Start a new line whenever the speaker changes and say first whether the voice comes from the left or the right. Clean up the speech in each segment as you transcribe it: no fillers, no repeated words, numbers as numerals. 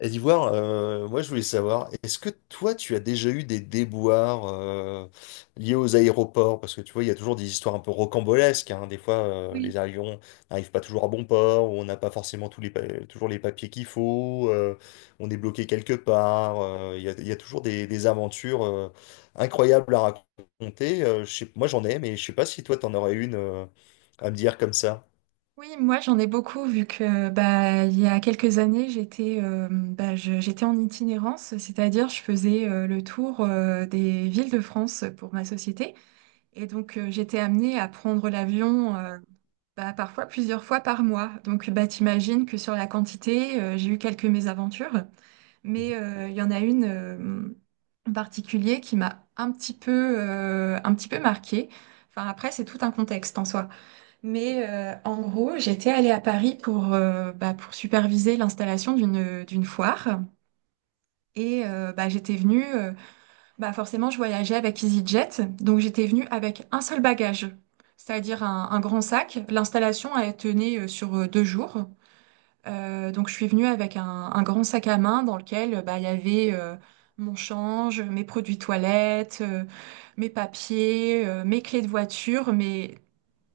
left: Et d'Ivoire, moi je voulais savoir, est-ce que toi tu as déjà eu des déboires liés aux aéroports? Parce que tu vois, il y a toujours des histoires un peu rocambolesques, hein. Des fois,
right: Oui,
left: les avions n'arrivent pas toujours à bon port, ou on n'a pas forcément tous les toujours les papiers qu'il faut, on est bloqué quelque part. Il y a toujours des aventures incroyables à raconter. Moi j'en ai, mais je sais pas si toi t'en aurais une à me dire comme ça.
right: oui, moi j'en ai beaucoup vu que bah, il y a quelques années j'étais bah, j'étais en itinérance, c'est-à-dire je faisais le tour des villes de France pour ma société et donc j'étais amenée à prendre l'avion bah, parfois plusieurs fois par mois. Donc bah, t'imagines que sur la quantité j'ai eu quelques mésaventures.
left: Mhm.
right: Mais il y en a une en particulier qui m'a un petit peu marquée. Enfin, après, c'est tout un contexte en soi. Mais en gros, j'étais allée à Paris pour, bah, pour superviser l'installation d'une foire. Et bah, j'étais venue, bah, forcément, je voyageais avec EasyJet. Donc j'étais venue avec un seul bagage, c'est-à-dire un grand sac. L'installation, elle tenait sur 2 jours. Donc je suis venue avec un grand sac à main dans lequel bah, il y avait mon change, mes produits toilettes, mes papiers, mes clés de voiture, mais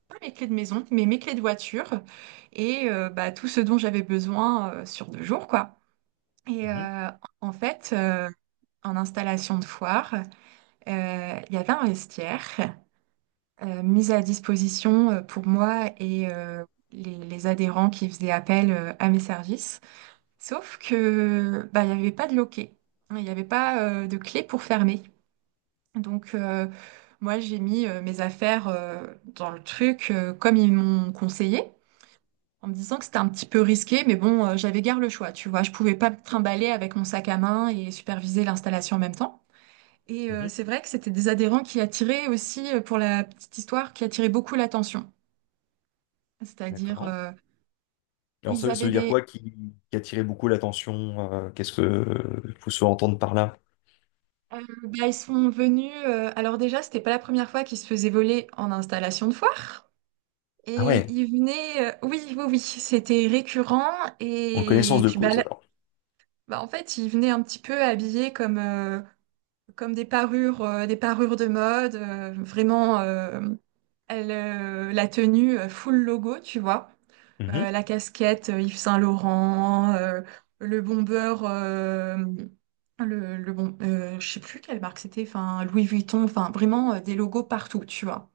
right: pas mes clés de maison, mais mes clés de voiture et bah, tout ce dont j'avais besoin sur 2 jours, quoi. Et
left: Mhm.
right: en fait, en installation de foire, il y avait un vestiaire mis à disposition pour moi et les adhérents qui faisaient appel à mes services. Sauf que bah, il n'y avait pas de loquet, il n'y avait pas de clé pour fermer. Donc moi, j'ai mis mes affaires dans le truc comme ils m'ont conseillé, en me disant que c'était un petit peu risqué, mais bon, j'avais guère le choix, tu vois. Je pouvais pas me trimballer avec mon sac à main et superviser l'installation en même temps. Et
left: Mhm.
right: c'est vrai que c'était des adhérents qui attiraient aussi, pour la petite histoire, qui attiraient beaucoup l'attention. C'est-à-dire,
left: D'accord. Alors,
right: ils
left: ça
right: avaient
left: veut dire
right: des...
left: qui a attiré beaucoup l'attention? Qu'est-ce que il faut se entendre par là?
right: bah, ils sont venus... alors déjà, c'était pas la première fois qu'ils se faisaient voler en installation de foire.
left: Ah
right: Et
left: ouais,
right: ils venaient... oui, oui, oui, c'était récurrent.
left: en connaissance
right: Et,
left: de
right: puis, bah,
left: cause, alors.
right: bah, en fait, ils venaient un petit peu habillés comme des parures, des parures de mode, vraiment elle, la tenue full logo, tu vois.
left: Mhm.
right: La casquette Yves Saint Laurent, le bomber, le bon, je sais plus quelle marque c'était, enfin Louis Vuitton, enfin vraiment des logos partout, tu vois.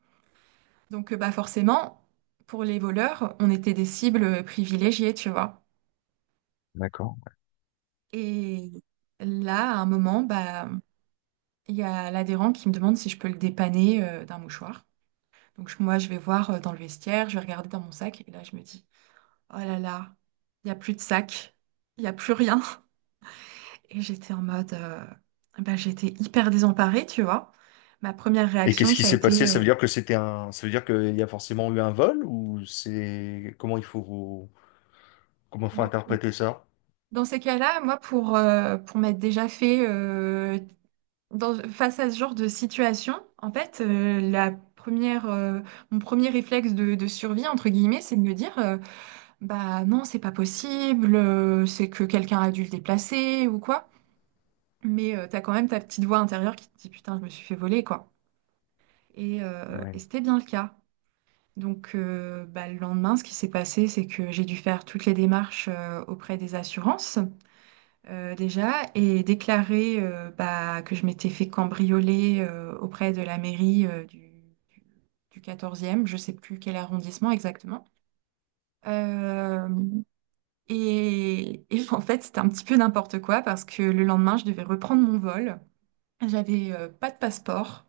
right: Donc bah forcément, pour les voleurs, on était des cibles privilégiées, tu vois.
left: D'accord.
right: Et là, à un moment, bah il y a l'adhérent qui me demande si je peux le dépanner d'un mouchoir. Donc moi, je vais voir dans le vestiaire, je vais regarder dans mon sac, et là, je me dis, oh là là, il n'y a plus de sac, il n'y a plus rien. Et j'étais en mode, bah, j'étais hyper désemparée, tu vois. Ma première
left: Et
right: réaction,
left: qu'est-ce qui
right: ça a
left: s'est passé?
right: été,
left: Ça
right: euh,
left: veut dire que ça veut dire qu'il y a forcément eu un vol, ou c'est comment faut
right: Bah,
left: interpréter ça?
right: dans ces cas-là, moi, pour m'être déjà fait face à ce genre de situation, en fait, mon premier réflexe de survie, entre guillemets, c'est de me dire, bah non, c'est pas possible, c'est que quelqu'un a dû le déplacer ou quoi. Mais t'as quand même ta petite voix intérieure qui te dit putain, je me suis fait voler quoi. Et,
left: Et
right: euh,
left: ouais.
right: et c'était bien le cas. Donc bah, le lendemain, ce qui s'est passé, c'est que j'ai dû faire toutes les démarches auprès des assurances déjà et déclarer bah, que je m'étais fait cambrioler auprès de la mairie du 14e, je sais plus quel arrondissement exactement. Euh, et, en fait, c'était un petit peu n'importe quoi parce que le lendemain, je devais reprendre mon vol. J'avais pas de passeport,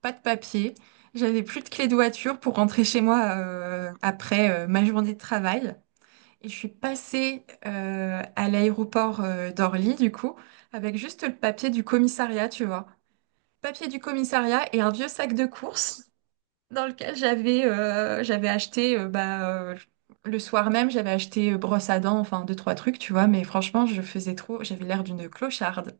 right: pas de papier, j'avais plus de clé de voiture pour rentrer chez moi après ma journée de travail. Et je suis passée à l'aéroport d'Orly, du coup, avec juste le papier du commissariat, tu vois. Papier du commissariat et un vieux sac de courses dans lequel j'avais j'avais acheté le soir même, j'avais acheté brosse à dents, enfin deux, trois trucs, tu vois, mais franchement, je faisais trop, j'avais l'air d'une clocharde.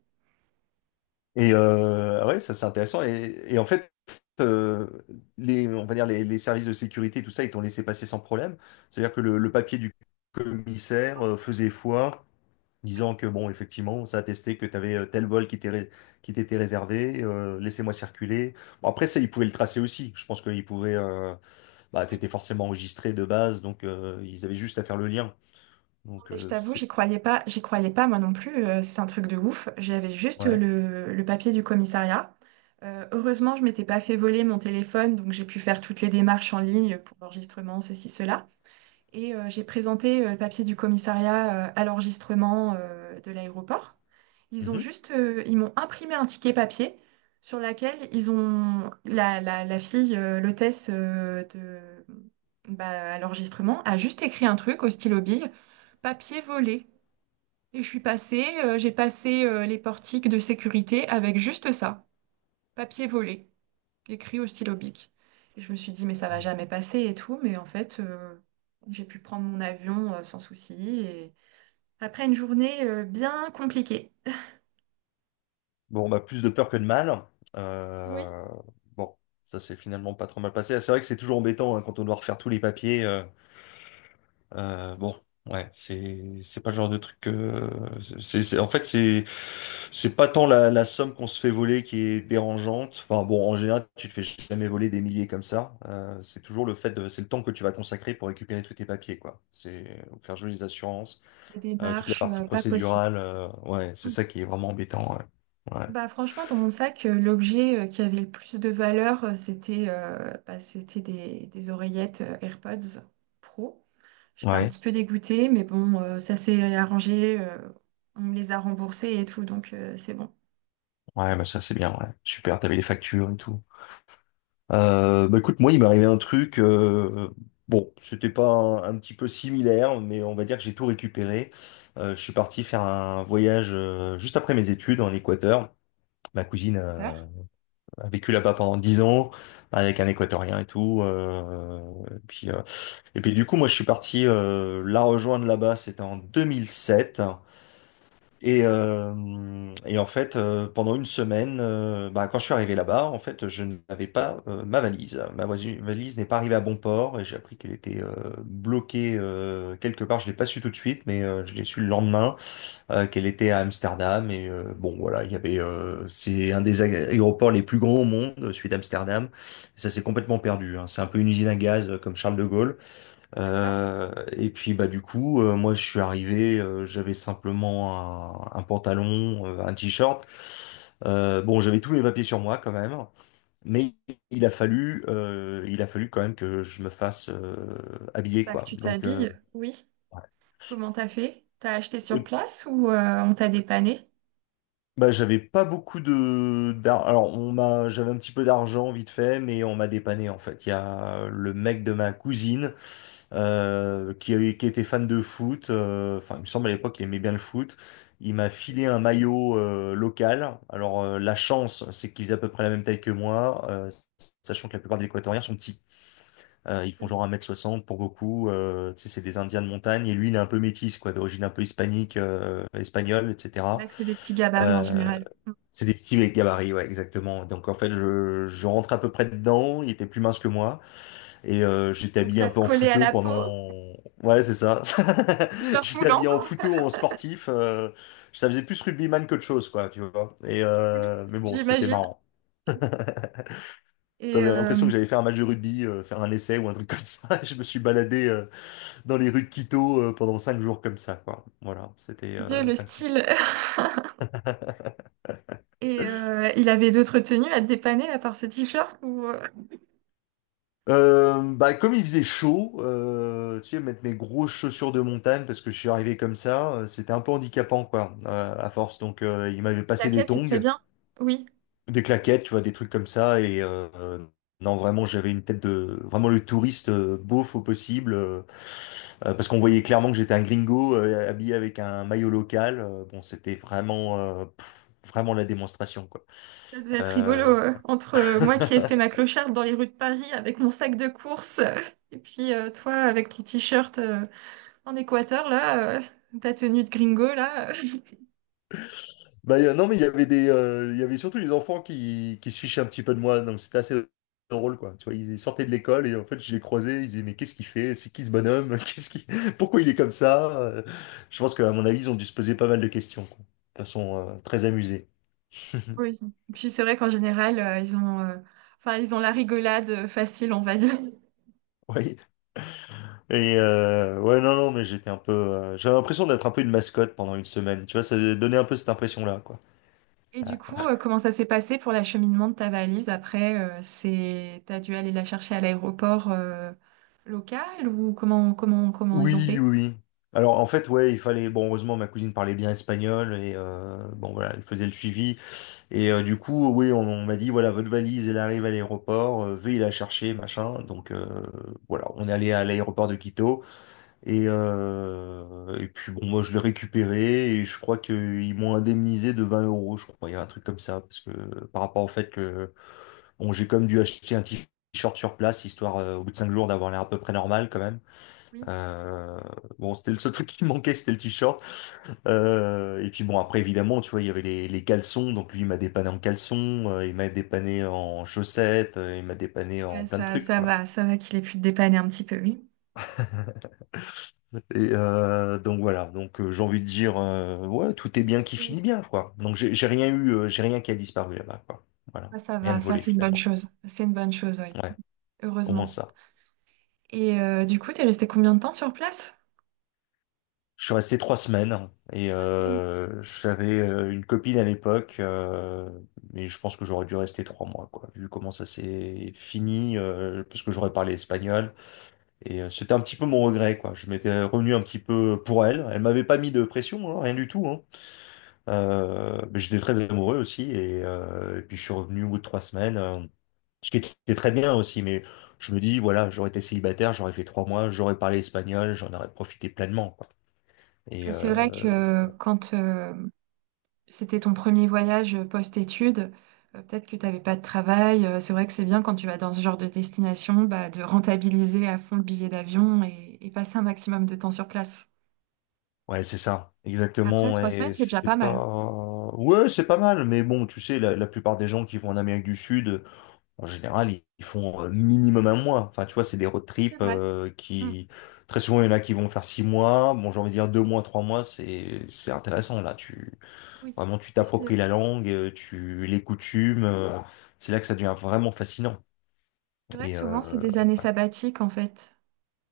left: Et ouais, ça c'est intéressant. Et en fait, euh, on va dire les services de sécurité et tout ça, ils t'ont laissé passer sans problème. C'est-à-dire que le papier du commissaire faisait foi,
right: Oui,
left: disant que bon, effectivement, ça attestait que tu avais tel vol qui qui t'était réservé, laissez-moi circuler. Bon, après ça, ils pouvaient le tracer aussi. Je pense qu'ils pouvaient, bah,
right: oui.
left: t'étais forcément enregistré de base, donc ils avaient juste à faire le lien.
right: Non,
left: Donc
right: mais je t'avoue,
left: c'est
right: j'y croyais pas moi non plus, c'est un truc de ouf. J'avais juste
left: Ouais.
right: le papier du commissariat. Heureusement, je m'étais pas fait voler mon téléphone, donc j'ai pu faire toutes les démarches en ligne pour l'enregistrement, ceci, cela. Et j'ai présenté le papier du commissariat à l'enregistrement de l'aéroport.
left: Mhm.
right: Ils m'ont imprimé un ticket papier sur laquelle ils ont la fille, l'hôtesse à l'enregistrement a juste écrit un truc au stylo bille, papier volé. Et j'ai passé les portiques de sécurité avec juste ça, papier volé écrit au stylo bic. Et je me suis dit, mais ça va jamais passer et tout. Mais en fait, j'ai pu prendre mon avion sans souci. Et après une journée bien compliquée.
left: Bon, bah, plus de peur que de mal.
right: Oui.
left: Euh, bon, ça s'est finalement pas trop mal passé. Ah, c'est vrai que c'est toujours embêtant hein, quand on doit refaire tous les papiers. Bon, ouais, c'est pas le genre de truc en fait c'est pas tant la somme qu'on se fait voler qui est dérangeante. Enfin bon, en général, tu te fais jamais voler des milliers comme ça. C'est toujours le fait de c'est le temps que tu vas consacrer pour récupérer tous tes papiers quoi. C'est faire jouer les assurances,
right: Des
left: toute la
right: démarches
left: partie
right: pas possibles.
left: procédurale. Ouais, c'est
right: Mm.
left: ça qui est vraiment embêtant. Ouais. Ouais.
right: Bah, franchement, dans mon sac, l'objet qui avait le plus de valeur, c'était c'était des oreillettes AirPods Pro. J'étais un
left: Ouais.
right: petit peu dégoûtée, mais bon, ça s'est arrangé, on me les a remboursés et tout, donc c'est bon.
left: Ouais, bah ça c'est bien, ouais. Super, t'avais les factures et tout. Bah écoute, moi, il m'est arrivé un truc. Bon, c'était pas un, un petit peu similaire, mais on va dire que j'ai tout récupéré. Je suis parti faire un voyage juste après mes études en Équateur. Ma cousine
right: Super.
left: a vécu là-bas pendant 10 ans avec un Équatorien et tout. Et puis, euh, et puis du coup, moi, je suis parti la rejoindre là-bas. C'était en 2007. Et en fait, pendant une semaine, bah, quand je suis arrivé là-bas, en fait, je n'avais pas ma valise. Ma valise n'est pas arrivée à bon port et j'ai appris qu'elle était bloquée quelque part. Je l'ai pas su tout de suite, mais je l'ai su le lendemain qu'elle était à Amsterdam. Et bon, voilà, il y avait, c'est un des aéroports les plus grands au monde, celui d'Amsterdam. Ça s'est complètement perdu, hein. C'est un peu une usine à gaz comme Charles de Gaulle.
right: D'accord.
left: Et puis bah du coup, moi je suis arrivé, j'avais simplement un pantalon, un t-shirt. Bon, j'avais tous les papiers sur moi quand même, mais il a fallu quand même que je me fasse habiller
right: Bah, que
left: quoi.
right: tu
left: Donc,
right: t'habilles, oui. Comment t'as fait? T'as acheté sur
left: ouais.
right: place ou on t'a dépanné?
left: Bah, j'avais pas beaucoup alors on m'a j'avais un petit peu d'argent vite fait mais on m'a dépanné en fait. Il y a le mec de ma cousine qui était fan de foot enfin il me semble à l'époque il aimait bien le foot. Il m'a filé un maillot local. Alors la chance c'est qu'il faisait à peu près la même taille que moi sachant que la plupart des Équatoriens sont petits. Ils font
right: C'est
left: genre 1,60 mètre pour beaucoup. Tu sais, c'est des Indiens de montagne. Et lui, il est un peu métis, quoi, d'origine un peu hispanique, espagnole, etc.
right: vrai que c'est des petits gabarits en
left: Euh,
right: général.
left: c'est des petits gabarits, ouais, exactement. Donc en fait, je rentre à peu près dedans. Il était plus mince que moi. Et j'étais
right: Donc
left: habillé
right: ça
left: un
right: te
left: peu en
right: collait à
left: fouteux
right: la peau,
left: pendant… Ouais, c'est ça.
right: short
left: J'étais
right: moulant,
left: habillé en fouteux, en sportif. Ça faisait plus rugbyman qu'autre chose, quoi, tu vois.
right: oui,
left: Mais bon, c'était
right: j'imagine.
left: marrant.
right: Et
left: J'avais l'impression que j'allais faire un match de rugby, faire un essai ou un truc comme ça. Je me suis baladé dans les rues de Quito pendant 5 jours comme ça, quoi. Voilà, c'était
right: Dieu, le
left: ça.
right: style. Et il avait d'autres tenues à te dépanner à part ce t-shirt ou
left: Bah, comme il faisait chaud, tu sais, mettre mes grosses chaussures de montagne parce que je suis arrivé comme ça, c'était un peu handicapant, quoi, à force. Donc, il m'avait passé des
right: t'inquiète, c'est très
left: tongs.
right: bien. Oui,
left: Des claquettes, tu vois, des trucs comme ça. Non, vraiment, j'avais une tête de vraiment le touriste beauf au possible, parce qu'on voyait clairement que j'étais un gringo habillé avec un maillot local. Bon, c'était vraiment, pff, vraiment la démonstration, quoi.
right: ça devait être rigolo
left: Euh,
right: entre moi qui ai fait ma clocharde dans les rues de Paris avec mon sac de course et puis toi avec ton t-shirt en Équateur là, ta tenue de gringo là.
left: Non, mais il y avait il y avait surtout les enfants qui se fichaient un petit peu de moi, donc c'était assez drôle, quoi. Tu vois, ils sortaient de l'école et en fait, je les croisais, ils disaient, mais qu'est-ce qu'il fait? C'est qui ce bonhomme? Pourquoi il est comme ça? Je pense qu'à mon avis, ils ont dû se poser pas mal de questions, quoi. De façon, très amusée.
right: Oui. Puis c'est vrai qu'en général, enfin, ils ont la rigolade facile, on va dire.
left: Oui. Et ouais, non, non, mais j'étais un peu, j'avais l'impression d'être un peu une mascotte pendant une semaine. Tu vois, ça donnait un peu cette impression-là, quoi.
right: Et du coup, comment ça s'est passé pour l'acheminement de ta valise après, t'as dû aller la chercher à l'aéroport, local ou comment ils ont
left: Oui, oui,
right: fait?
left: oui. Alors en fait, ouais, il fallait. Bon, heureusement, ma cousine parlait bien espagnol et bon voilà, elle faisait le suivi. Et du coup, oui, on m'a dit voilà, votre valise, elle arrive à l'aéroport, veuillez la chercher, machin. Donc voilà, on est allé à l'aéroport de Quito et puis bon, moi je l'ai récupéré et je crois qu'ils m'ont indemnisé de 20 euros, je crois, il y a un truc comme ça parce que par rapport au fait que bon, j'ai comme dû acheter un t-shirt sur place histoire au bout de 5 jours d'avoir l'air à peu près normal quand même.
right: Oui.
left: Euh, bon, c'était le seul truc qui manquait, c'était le t-shirt. Et puis bon, après, évidemment, tu vois, il y avait les caleçons. Donc lui, il m'a dépanné en caleçon, il m'a dépanné en chaussettes, il m'a dépanné en
right: Ouais,
left: plein de trucs, quoi.
right: ça va qu'il ait pu te dépanner un petit peu, oui.
left: Et donc voilà, donc j'ai envie de dire, ouais, tout est bien qui
right: Et
left: finit bien, quoi. Donc j'ai rien eu, j'ai rien qui a disparu là-bas, quoi. Voilà,
right: ça
left: rien de
right: va, ça
left: volé
right: c'est une bonne
left: finalement.
right: chose. C'est une bonne chose, oui.
left: Ouais, au moins
right: Heureusement.
left: ça.
right: Et du coup, t'es resté combien de temps sur place?
left: Je suis resté 3 semaines et
right: 3 semaines.
left: j'avais une copine à l'époque, mais je pense que j'aurais dû rester 3 mois, quoi, vu comment ça s'est fini, parce que j'aurais parlé espagnol. Et c'était un petit peu mon regret, quoi. Je m'étais revenu un petit peu pour elle. Elle m'avait pas mis de pression, hein, rien du tout, hein. Mais j'étais très amoureux aussi, et puis je suis revenu au bout de 3 semaines, ce qui était très bien aussi, mais je me dis, voilà, j'aurais été célibataire, j'aurais fait 3 mois, j'aurais parlé espagnol, j'en aurais profité pleinement, quoi. Et,
right: C'est vrai que c'était ton premier voyage post-études. Peut-être que tu n'avais pas de travail. C'est vrai que c'est bien quand tu vas dans ce genre de destination, bah, de rentabiliser à fond le billet d'avion et passer un maximum de temps sur place.
left: ouais, c'est ça,
right: Après,
left: exactement.
right: 3 semaines,
left: Et
right: c'est déjà
left: c'était
right: pas mal.
left: pas. Ouais, c'est pas mal, mais bon, tu sais, la plupart des gens qui vont en Amérique du Sud, en général, ils font minimum 1 mois. Enfin, tu vois, c'est des road
right: C'est
left: trips
right: vrai. Mm.
left: qui. Très souvent, il y en a qui vont faire 6 mois. Bon, j'ai envie de dire 2 mois, 3 mois, c'est intéressant, là. Tu…
right: Oui.
left: Vraiment, tu
right: C'est
left: t'appropries la langue, tu les coutumes. C'est là que ça devient vraiment fascinant.
right: c'est vrai que
left: Et
right: souvent, c'est des années sabbatiques, en fait.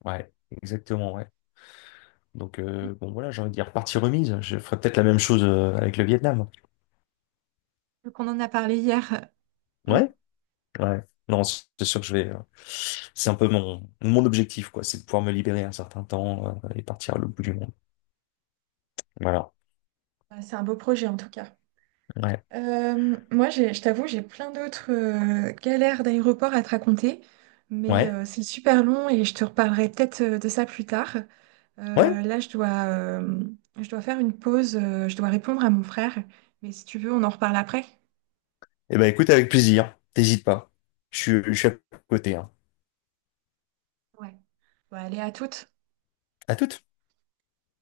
left: ouais, exactement, ouais. Donc,
right: Mm.
left: bon, voilà, j'ai envie de dire partie remise. Je ferais peut-être la même chose avec le Vietnam.
right: Donc, on en a parlé hier. Mm.
left: Ouais. Ouais. Non, c'est sûr que je vais. C'est un peu mon objectif, quoi. C'est de pouvoir me libérer un certain temps et partir à l'autre bout du monde. Voilà.
right: Bah, c'est un beau projet, en tout cas.
left: Ouais.
right: Moi, je t'avoue, j'ai plein d'autres galères d'aéroport à te raconter, mais
left: Ouais.
right: c'est super long et je te reparlerai peut-être de ça plus tard.
left: Ouais.
right: Là, je dois faire une pause, je dois répondre à mon frère, mais si tu veux, on en reparle après.
left: Eh ben, écoute, avec plaisir. T'hésites pas. Je suis à côté, hein.
right: Ouais. Bon, allez, à toutes.
left: À tout